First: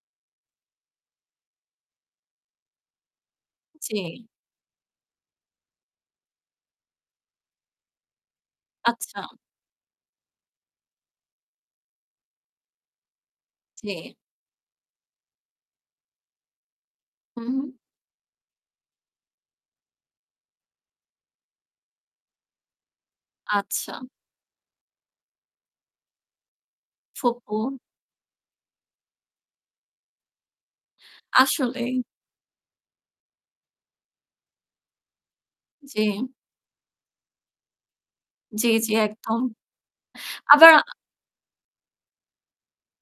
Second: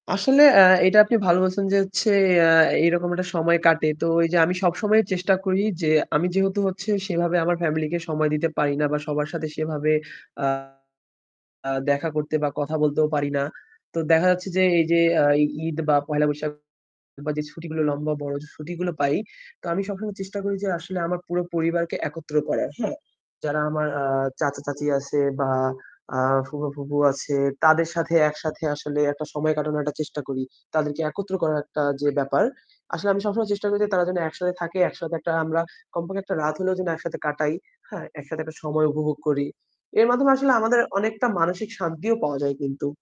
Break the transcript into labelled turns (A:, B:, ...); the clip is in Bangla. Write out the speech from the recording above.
A: আসলে আ এটা আপনি ভালো বলছেন যে, হচ্ছে এ আ এইরকম একটা সময় কাটে। তো ওই
B: জি।
A: যে আমি সব সময় চেষ্টা করি যে, আমি যেহেতু হচ্ছে সেভাবে আমার family কে সময় দিতে পারি না বা
B: আচ্ছা।
A: সবার সাথে সেভাবে আ আ দেখা করতে বা কথা বলতেও পারি না। তো
B: জি।
A: দেখা যাচ্ছে যে, এই যে আ ঈদ বা পয়লা বৈশাখ বা যে
B: হুম।
A: ছুটিগুলো লম্বা বড় যে ছুটিগুলো পাই, তো আমি সবসময় চেষ্টা করি যে, আসলে আমার পুরো পরিবারকে একত্র করার। হ্যাঁ, যারা আমার
B: আচ্ছা।
A: আ চাচা-চাচী আছে বা আ ফুপা-ফুফু আছে
B: ফুপু।
A: তাদের সাথে একসাথে আসলে একটা সময় কাটানোর একটা চেষ্টা করি। তাদেরকে একত্র করার একটা
B: আসলেই।
A: যে ব্যাপার আসলে আমি সবসময় চেষ্টা করি যে তারা যেন একসাথে থাকে। একসাথে একটা আমরা কমপক্ষে
B: জি।
A: একটা রাত হলেও যেন একসাথে কাটাই, হ্যাঁ? একসাথে একটা
B: জি,
A: সময়
B: জি
A: উপভোগ
B: একদম।
A: করি। এর মাধ্যমে আসলে
B: আবার
A: আমাদের অনেকটা মানসিক শান্তিও পাওয়া যায় কিন্তু।